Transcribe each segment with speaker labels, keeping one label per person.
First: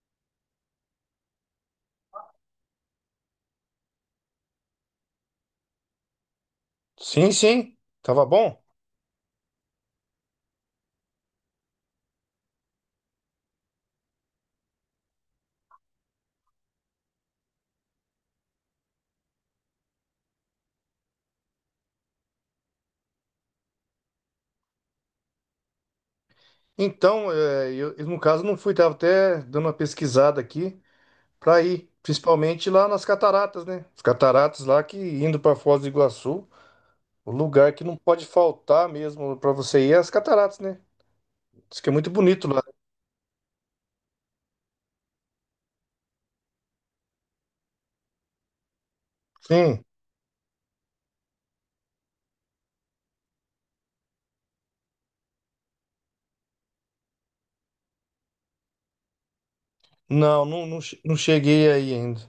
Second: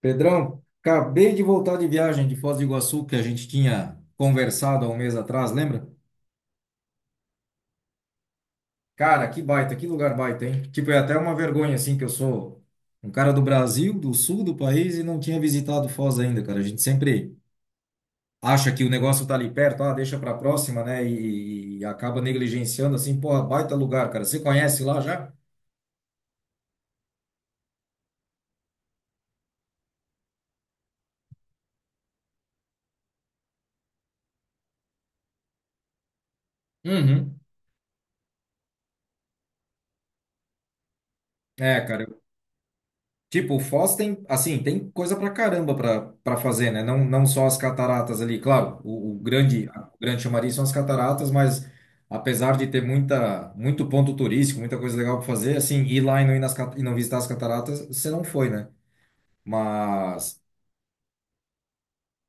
Speaker 1: Pedrão, acabei de voltar de viagem de Foz do Iguaçu que a gente tinha conversado há um mês atrás, lembra?
Speaker 2: Sim, sim, tava bom.
Speaker 1: Cara, que baita, que lugar baita, hein? Tipo, é até uma vergonha, assim, que eu sou um cara do Brasil, do sul do país e não tinha visitado Foz ainda, cara. A gente sempre acha que o negócio tá ali perto, ah, deixa pra próxima, né? E acaba negligenciando, assim, porra, baita lugar, cara. Você conhece lá já?
Speaker 2: Então, eu, no caso não fui, tava até dando uma pesquisada aqui para ir, principalmente lá nas cataratas, né? As cataratas lá que indo para Foz do Iguaçu, o
Speaker 1: Uhum.
Speaker 2: lugar que não pode faltar mesmo para você ir é as cataratas, né? Diz
Speaker 1: É,
Speaker 2: que é
Speaker 1: cara.
Speaker 2: muito bonito lá.
Speaker 1: Tipo, o Foz tem, assim, tem coisa pra caramba pra, fazer, né? Não só as cataratas ali, claro, o grande,
Speaker 2: Sim.
Speaker 1: grande chamariz são as cataratas, mas apesar de ter muita, muito ponto turístico, muita coisa legal pra fazer, assim, ir lá e não ir nas, e não visitar as cataratas, você não foi, né? Mas,
Speaker 2: Não, não, não, não cheguei aí ainda,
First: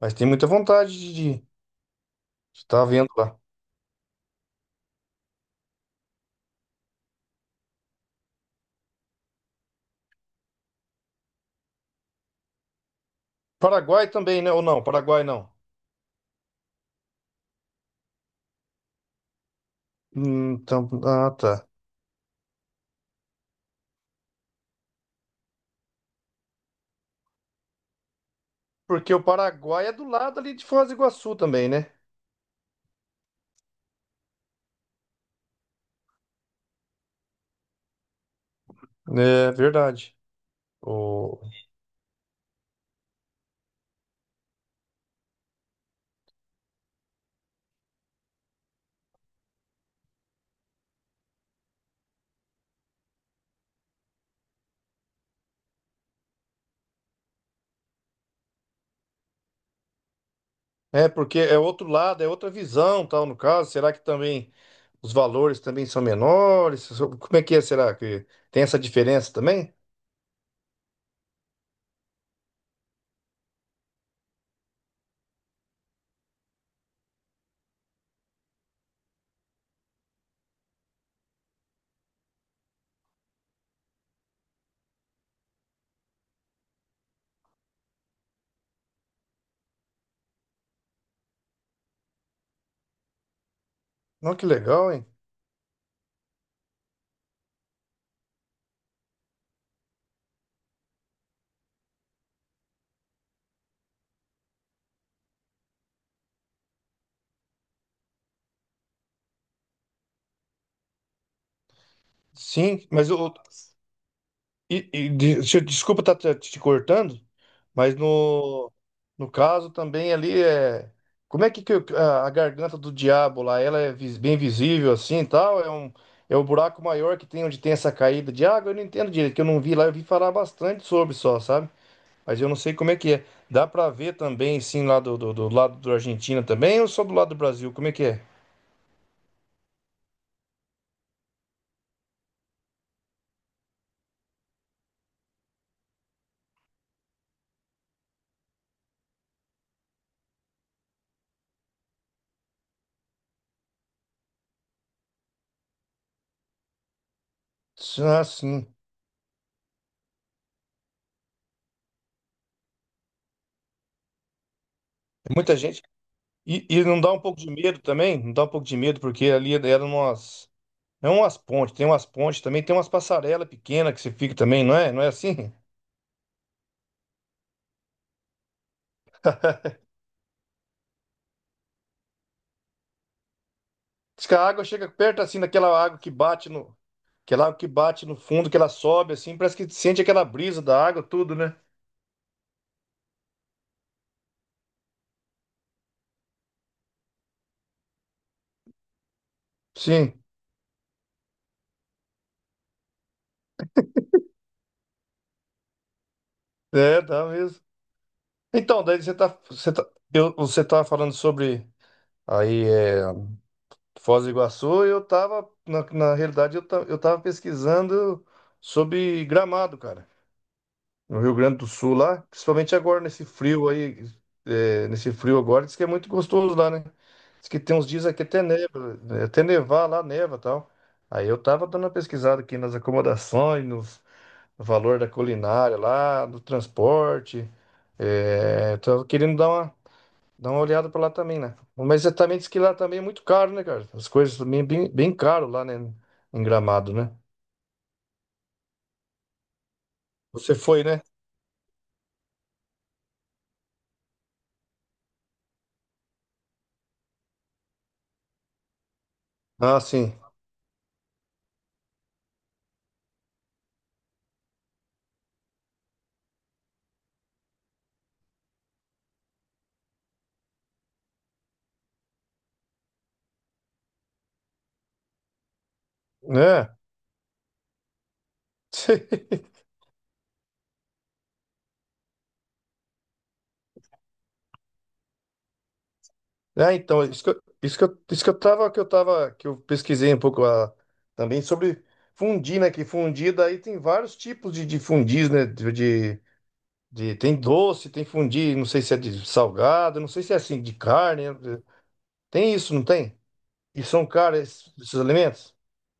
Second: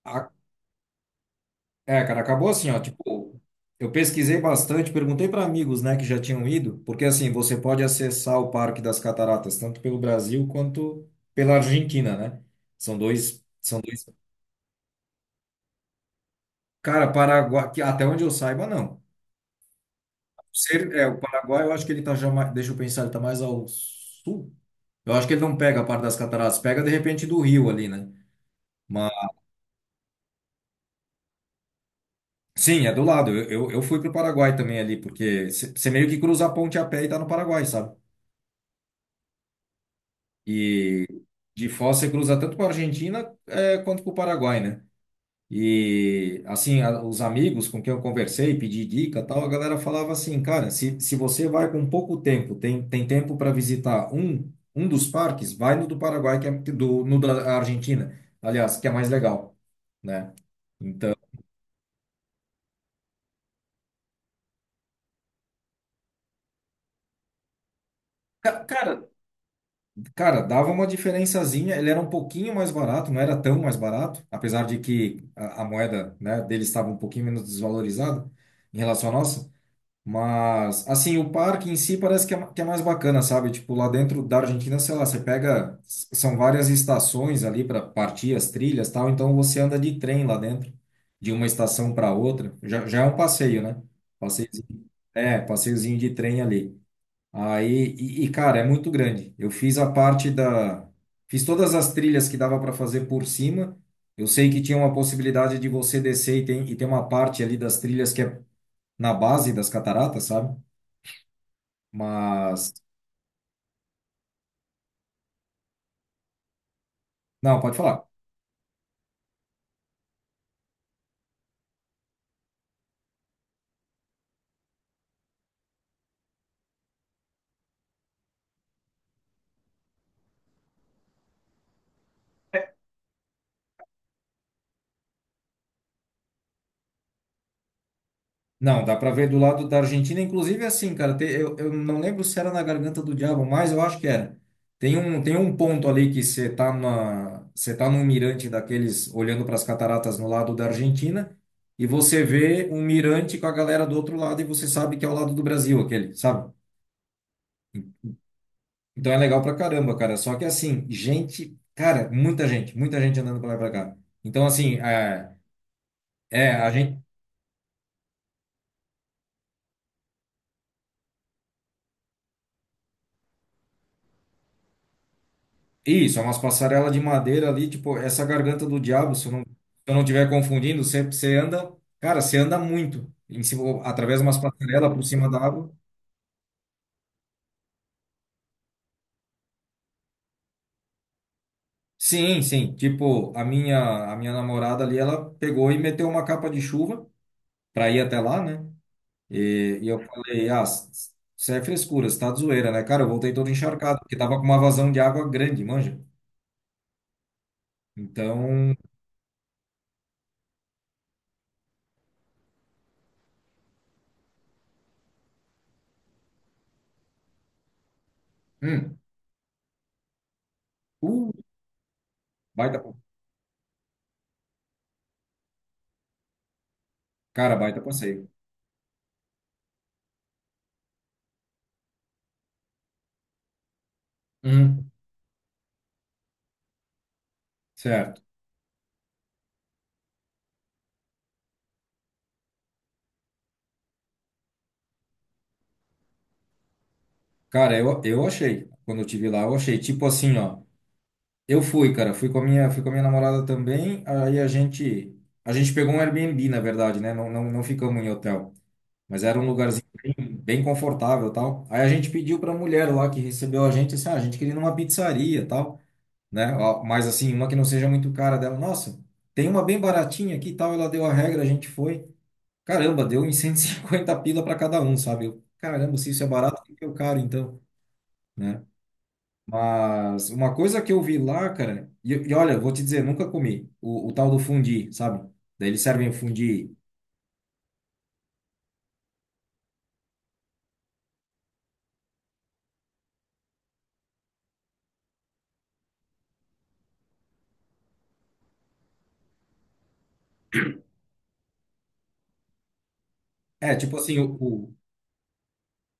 Speaker 2: mas tem
Speaker 1: a-
Speaker 2: muita vontade de
Speaker 1: é, cara, acabou assim, ó,
Speaker 2: estar vendo lá.
Speaker 1: tipo, eu pesquisei bastante, perguntei pra amigos, né, que já tinham ido, porque, assim, você pode acessar o Parque das Cataratas, tanto pelo Brasil quanto pela Argentina, né? São dois... São dois.
Speaker 2: Paraguai também, né? Ou não? Paraguai não.
Speaker 1: Cara, Paraguai, que até onde eu saiba, não.
Speaker 2: Hum. Então,
Speaker 1: Ser, é, o
Speaker 2: ah,
Speaker 1: Paraguai,
Speaker 2: tá.
Speaker 1: eu acho que ele tá já mais, deixa eu pensar, ele tá mais ao sul. Eu acho que ele não pega a parte das cataratas, pega de repente do rio ali, né? Mas,
Speaker 2: Porque o Paraguai é do lado ali de Foz do Iguaçu também, né?
Speaker 1: sim, é do lado. Eu fui pro Paraguai também ali, porque você meio que cruza a ponte a pé e tá no Paraguai, sabe?
Speaker 2: É verdade.
Speaker 1: E
Speaker 2: O...
Speaker 1: de Foz você cruza tanto para Argentina quanto para o Paraguai, né? E assim, os amigos com quem eu conversei, pedi dica, e tal, a galera falava assim, cara, se você vai com pouco tempo, tem tempo para visitar um, um dos parques, vai no do Paraguai, que é do, no da Argentina, aliás, que é mais legal, né?
Speaker 2: É
Speaker 1: Então,
Speaker 2: porque é outro lado, é outra visão, tal, no caso. Será que também os valores também são menores? Como é que é? Será que tem essa
Speaker 1: cara,
Speaker 2: diferença também?
Speaker 1: cara, dava uma diferençazinha, ele era um pouquinho mais barato, não era tão mais barato, apesar de que a moeda, né, dele estava um pouquinho menos desvalorizada em relação à nossa. Mas, assim, o parque em si parece que é mais bacana, sabe? Tipo, lá dentro da Argentina, sei lá, você pega. São várias estações ali para partir as trilhas e tal, então você anda de trem lá dentro, de uma estação para outra. Já é um passeio, né?
Speaker 2: Não, que
Speaker 1: Passeiozinho,
Speaker 2: legal, hein?
Speaker 1: é, passeiozinho de trem ali. Aí, cara, é muito grande. Eu fiz a parte da. Fiz todas as trilhas que dava para fazer por cima. Eu sei que tinha uma possibilidade de você descer e tem uma parte ali das trilhas que é na base das cataratas, sabe? Mas.
Speaker 2: Sim, mas o. E, desculpa estar te cortando,
Speaker 1: Não, pode
Speaker 2: mas
Speaker 1: falar.
Speaker 2: no caso também ali é. Como é que, a garganta do diabo lá, ela é bem visível assim e tal? É o buraco maior que tem onde tem essa caída de água? Eu não entendo direito, que eu não vi lá, eu vi falar bastante sobre só, sabe? Mas eu não sei como é que é. Dá pra ver também, sim, lá do lado da Argentina também, ou só do lado do Brasil? Como é que é?
Speaker 1: Não, dá pra ver do lado da Argentina, inclusive assim, cara. Eu não lembro se era na Garganta do Diabo, mas eu acho que era. Tem um ponto ali que você tá num mirante daqueles olhando para as cataratas no lado da Argentina e você vê um mirante com a galera do outro lado e você sabe que é o lado do Brasil aquele, sabe?
Speaker 2: Ah, sim.
Speaker 1: Então é legal pra caramba, cara. Só que assim, gente, cara, muita gente andando pra lá e pra cá. Então assim,
Speaker 2: É muita gente.
Speaker 1: a
Speaker 2: E não
Speaker 1: gente.
Speaker 2: dá um pouco de medo também? Não dá um pouco de medo, porque ali eram umas. É umas pontes, tem umas pontes também, tem umas passarelas pequenas que você fica também, não é? Não é assim?
Speaker 1: Isso, é umas passarelas de madeira ali, tipo, essa garganta do diabo, se eu não estiver confundindo, você anda, cara, você anda muito, em cima, através de
Speaker 2: Diz que
Speaker 1: umas
Speaker 2: a água chega
Speaker 1: passarelas por
Speaker 2: perto
Speaker 1: cima da
Speaker 2: assim daquela
Speaker 1: água.
Speaker 2: água que bate no, aquela água que bate no fundo, que ela sobe assim, parece que sente aquela brisa da água, tudo, né?
Speaker 1: Sim, sim, tipo, a minha namorada ali, ela pegou e meteu uma capa de chuva pra ir até lá, né? E eu
Speaker 2: Sim,
Speaker 1: falei, ah, isso é frescura, você tá de zoeira, né? Cara, eu voltei todo encharcado, porque tava com uma vazão de água grande, manja.
Speaker 2: é, dá mesmo.
Speaker 1: Então,
Speaker 2: Então, daí você tá falando sobre aí é, Foz do Iguaçu, e eu tava, na realidade, eu tava pesquisando
Speaker 1: hum,
Speaker 2: sobre Gramado, cara. No
Speaker 1: uh,
Speaker 2: Rio Grande do Sul lá, principalmente
Speaker 1: baita,
Speaker 2: agora nesse frio aí, nesse frio agora, diz que é muito gostoso lá, né? Diz
Speaker 1: cara,
Speaker 2: que tem
Speaker 1: baita
Speaker 2: uns dias aqui
Speaker 1: passeio.
Speaker 2: até neva, né? Até nevar lá, neva e tal. Aí eu tava dando uma pesquisada aqui nas acomodações, no
Speaker 1: Hum,
Speaker 2: valor da culinária lá, do transporte.
Speaker 1: certo.
Speaker 2: É, tava querendo dar dar uma olhada pra lá também, né? Mas é, também diz que lá também é muito caro, né, cara? As coisas também é bem, bem caro lá, né? Em Gramado, né?
Speaker 1: Cara, eu achei. Quando eu tive lá, eu achei. Tipo assim,
Speaker 2: Você
Speaker 1: ó.
Speaker 2: foi, né?
Speaker 1: Eu fui, cara. Fui com a minha namorada também. Aí a gente pegou um Airbnb, na verdade, né? Não não, ficamos em hotel. Mas era um
Speaker 2: Ah,
Speaker 1: lugarzinho
Speaker 2: sim.
Speaker 1: bem confortável, e tal. Aí a gente pediu pra mulher lá que recebeu a gente, assim, ah, a gente queria ir numa pizzaria, e tal, né? Ó, mas assim, uma que não seja muito cara dela. Nossa, tem uma bem baratinha aqui, e tal. Ela deu a regra, a gente foi. Caramba, deu em 150 pila pra cada um, sabe? Eu, caramba, se isso é barato, o
Speaker 2: É.
Speaker 1: que que é o caro, então? Né? Mas uma coisa que eu vi lá, cara, e olha, vou te dizer, nunca comi o tal do fundi, sabe? Daí eles servem o fundi.
Speaker 2: É, então, isso que eu tava, que eu pesquisei um pouco ah, também sobre fundir, né? Que fundir daí tem vários tipos de fundis, né? Tem doce, tem fundir, não sei se é de salgado, não sei se é assim, de carne. Né? Tem isso, não tem?
Speaker 1: É,
Speaker 2: E
Speaker 1: tipo
Speaker 2: são
Speaker 1: assim,
Speaker 2: caros esses, esses alimentos?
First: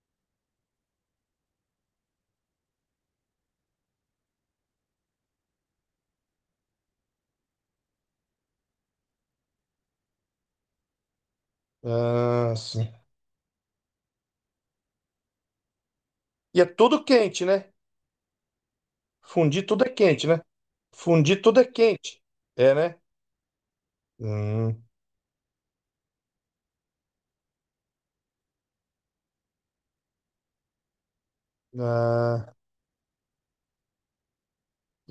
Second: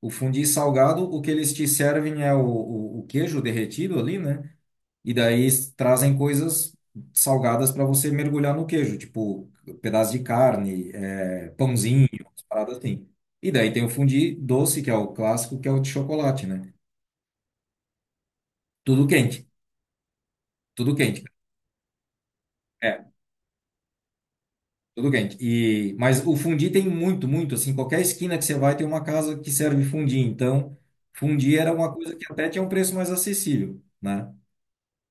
Speaker 1: o fundi salgado, o que eles te servem é o queijo derretido ali, né? E daí trazem coisas salgadas para você mergulhar no queijo, tipo pedaço de carne, é, pãozinho, umas
Speaker 2: Ah,
Speaker 1: paradas
Speaker 2: sim.
Speaker 1: assim. E daí tem o fundi doce, que é o clássico, que é o de chocolate,
Speaker 2: E é
Speaker 1: né?
Speaker 2: tudo quente, né?
Speaker 1: Tudo quente,
Speaker 2: Fundir tudo é quente, né?
Speaker 1: tudo quente.
Speaker 2: Fundir tudo é quente. É, né?
Speaker 1: É,
Speaker 2: Hum,
Speaker 1: tudo quente. E, mas o fundi tem muito, muito, assim, qualquer esquina que você vai tem uma casa que serve fundi. Então, fundi era uma coisa que até
Speaker 2: ah.
Speaker 1: tinha um preço mais acessível, né?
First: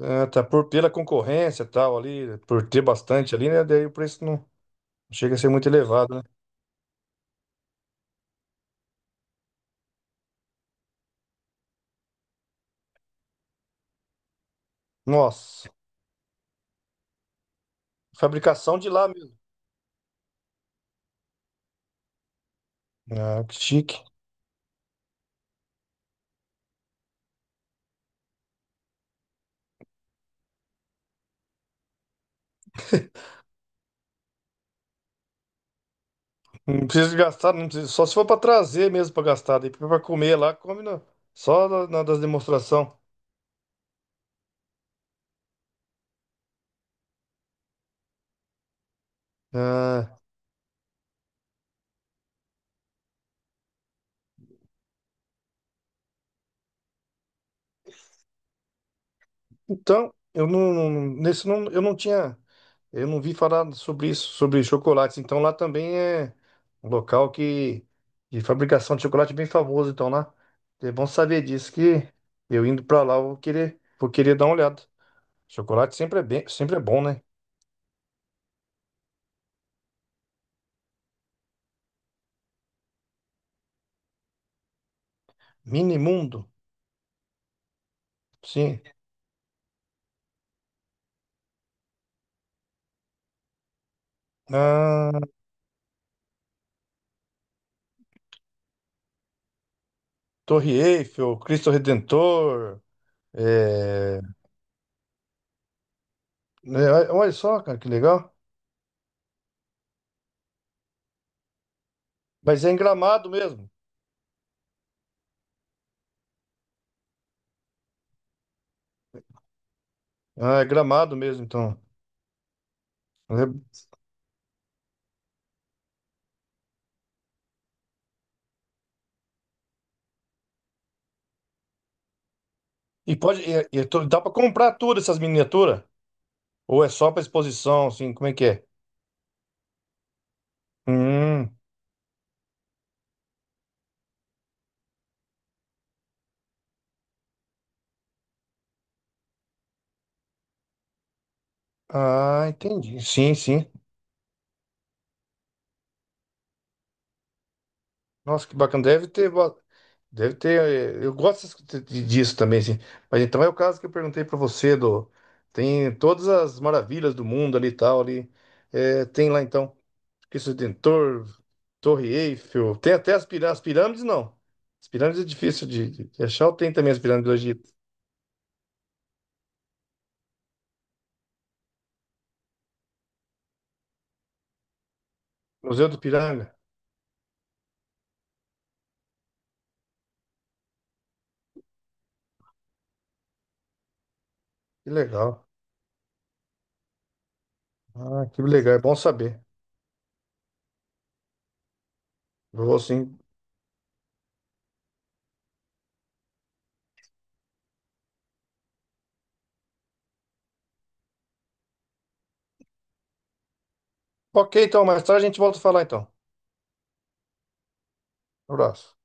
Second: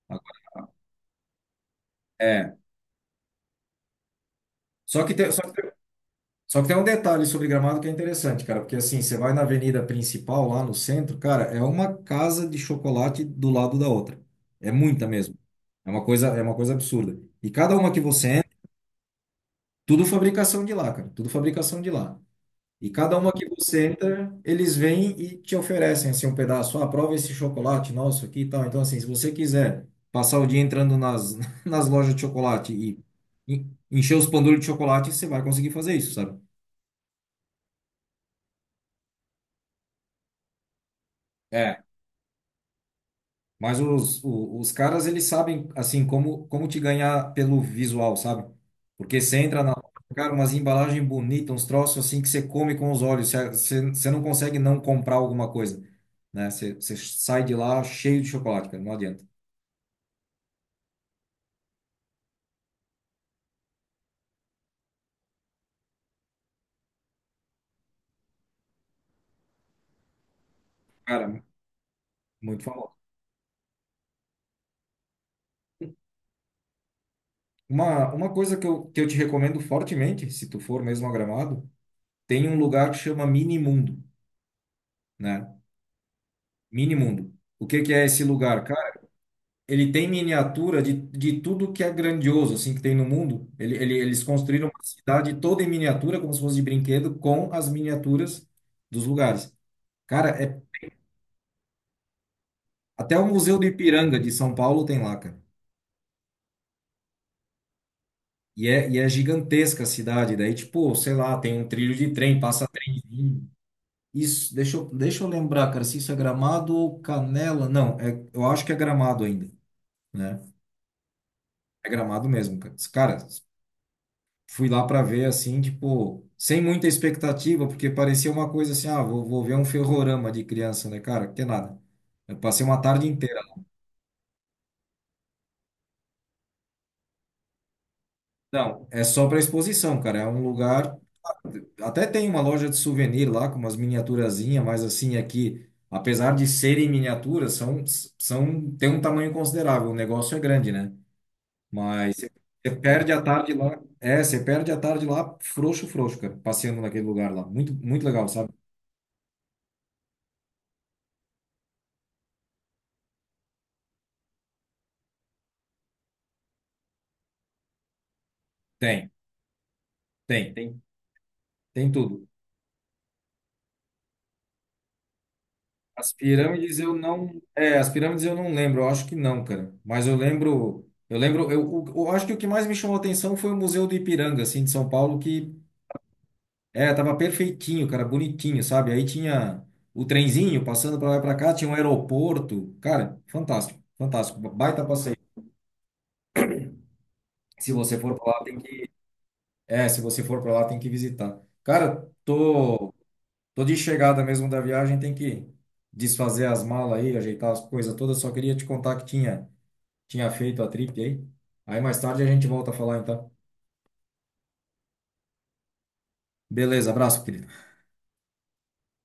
Speaker 2: Ah, tá, por pela concorrência e tal ali,
Speaker 1: É.
Speaker 2: por ter bastante ali, né? Daí o preço não
Speaker 1: Só que tem,
Speaker 2: chega a
Speaker 1: só
Speaker 2: ser muito
Speaker 1: que,
Speaker 2: elevado, né?
Speaker 1: só que tem um detalhe sobre Gramado que é interessante, cara, porque assim, você vai na avenida principal, lá no centro, cara, é uma casa de chocolate do lado da outra. É muita mesmo.
Speaker 2: Nossa,
Speaker 1: É uma coisa absurda. E cada uma que você entra,
Speaker 2: fabricação de lá mesmo.
Speaker 1: tudo fabricação de lá, cara, tudo fabricação de lá. E cada uma
Speaker 2: Ah,
Speaker 1: que
Speaker 2: que
Speaker 1: você
Speaker 2: chique.
Speaker 1: entra, eles vêm e te oferecem assim um pedaço. Ah, prova esse chocolate nosso aqui e tal. Então, assim, se você quiser passar o dia entrando nas, nas lojas de chocolate e encher os pandulhos de chocolate, você vai conseguir fazer isso, sabe?
Speaker 2: Não precisa gastar, não precisa, só se for para trazer mesmo para gastar, daí para comer lá, só na das demonstração.
Speaker 1: Mas os caras, eles sabem, assim, como, como te ganhar pelo visual, sabe? Porque você entra na.
Speaker 2: Ah,
Speaker 1: Cara, umas embalagens bonitas, uns troços assim que você come com os olhos. Você não consegue não comprar alguma coisa, né? Você sai de lá cheio de chocolate, cara. Não adianta.
Speaker 2: então, eu não, não- nesse não, eu não tinha, eu não vi falar sobre isso, sobre chocolates. Então lá também é um local que de fabricação de chocolate bem famoso. Então lá é bom saber
Speaker 1: Cara,
Speaker 2: disso que
Speaker 1: muito
Speaker 2: eu indo
Speaker 1: famoso.
Speaker 2: para lá eu vou vou querer dar uma olhada. Chocolate sempre é bem, sempre é bom, né?
Speaker 1: Uma coisa que eu te recomendo fortemente, se tu for mesmo a Gramado, tem um lugar que chama Mini Mundo, né?
Speaker 2: Mini Mundo,
Speaker 1: Mini Mundo. O que que é esse lugar?
Speaker 2: sim.
Speaker 1: Cara, ele tem miniatura de tudo que é grandioso, assim, que tem no mundo. Eles construíram uma
Speaker 2: Ah,
Speaker 1: cidade toda em miniatura, como se fosse de brinquedo, com as miniaturas dos lugares. Cara, é,
Speaker 2: Torre Eiffel, Cristo Redentor,
Speaker 1: até o Museu do Ipiranga
Speaker 2: é,
Speaker 1: de São Paulo tem lá, cara.
Speaker 2: né, olha só, cara, que legal.
Speaker 1: E é gigantesca a cidade. Daí, tipo, sei lá, tem um trilho de trem,
Speaker 2: Mas
Speaker 1: passa
Speaker 2: é em Gramado
Speaker 1: trenzinho.
Speaker 2: mesmo.
Speaker 1: Isso, deixa eu lembrar, cara, se isso é Gramado ou Canela. Não, é, eu acho que é Gramado ainda, né?
Speaker 2: Ah, é Gramado mesmo, então.
Speaker 1: É Gramado mesmo, cara. Cara,
Speaker 2: É.
Speaker 1: fui lá para ver assim, tipo, sem muita expectativa, porque parecia uma coisa assim, ah, vou ver um ferrorama de criança, né, cara? Que nada. Eu passei uma tarde
Speaker 2: E
Speaker 1: inteira.
Speaker 2: pode, dá pra comprar tudo essas miniaturas? Ou é só pra exposição, assim, como é que é?
Speaker 1: Não, é só para exposição, cara. É um lugar.
Speaker 2: Hum,
Speaker 1: Até tem uma loja de souvenir lá com umas miniaturazinhas, mas assim, aqui, apesar de serem miniaturas, tem um tamanho considerável. O negócio é grande, né? Mas
Speaker 2: ah,
Speaker 1: você
Speaker 2: entendi.
Speaker 1: perde a
Speaker 2: Sim,
Speaker 1: tarde
Speaker 2: sim.
Speaker 1: lá. É, você perde a tarde lá, frouxo, frouxo, cara, passeando naquele lugar lá. Muito, muito legal,
Speaker 2: Nossa,
Speaker 1: sabe?
Speaker 2: que bacana. Deve ter, deve ter. Eh, eu gosto disso também, assim. Mas então é o caso que eu perguntei pra você do, tem todas as maravilhas do mundo ali e tal ali. É,
Speaker 1: Tem,
Speaker 2: tem lá então Cristo
Speaker 1: tem. Tem.
Speaker 2: Redentor,
Speaker 1: Tem
Speaker 2: Torre
Speaker 1: tudo.
Speaker 2: Eiffel. Tem até as, as pirâmides, não. As pirâmides é difícil de
Speaker 1: As
Speaker 2: de achar. Ou tem
Speaker 1: pirâmides
Speaker 2: também
Speaker 1: eu
Speaker 2: as pirâmides do
Speaker 1: não,
Speaker 2: Egito?
Speaker 1: é, as pirâmides eu não lembro, eu acho que não, cara. Mas eu acho que o que mais me chamou a atenção foi o Museu do Ipiranga, assim, de São Paulo, que
Speaker 2: Museu do Piranga.
Speaker 1: é, tava perfeitinho, cara, bonitinho, sabe? Aí tinha o trenzinho passando para lá e para cá, tinha um aeroporto. Cara, fantástico, fantástico, baita
Speaker 2: Que
Speaker 1: passeio.
Speaker 2: legal.
Speaker 1: Se você for
Speaker 2: Ah,
Speaker 1: para
Speaker 2: que
Speaker 1: lá, tem
Speaker 2: legal, é
Speaker 1: que,
Speaker 2: bom saber.
Speaker 1: é, se você for para lá, tem que visitar. Cara,
Speaker 2: Vou sim.
Speaker 1: tô de chegada mesmo da viagem, tem que desfazer as malas aí, ajeitar as coisas todas. Só queria te contar que tinha feito a trip aí. Aí mais tarde a gente volta a falar, então.
Speaker 2: Ok, então, mais tarde a gente volta a falar então.
Speaker 1: Beleza, abraço, querido.
Speaker 2: Um abraço.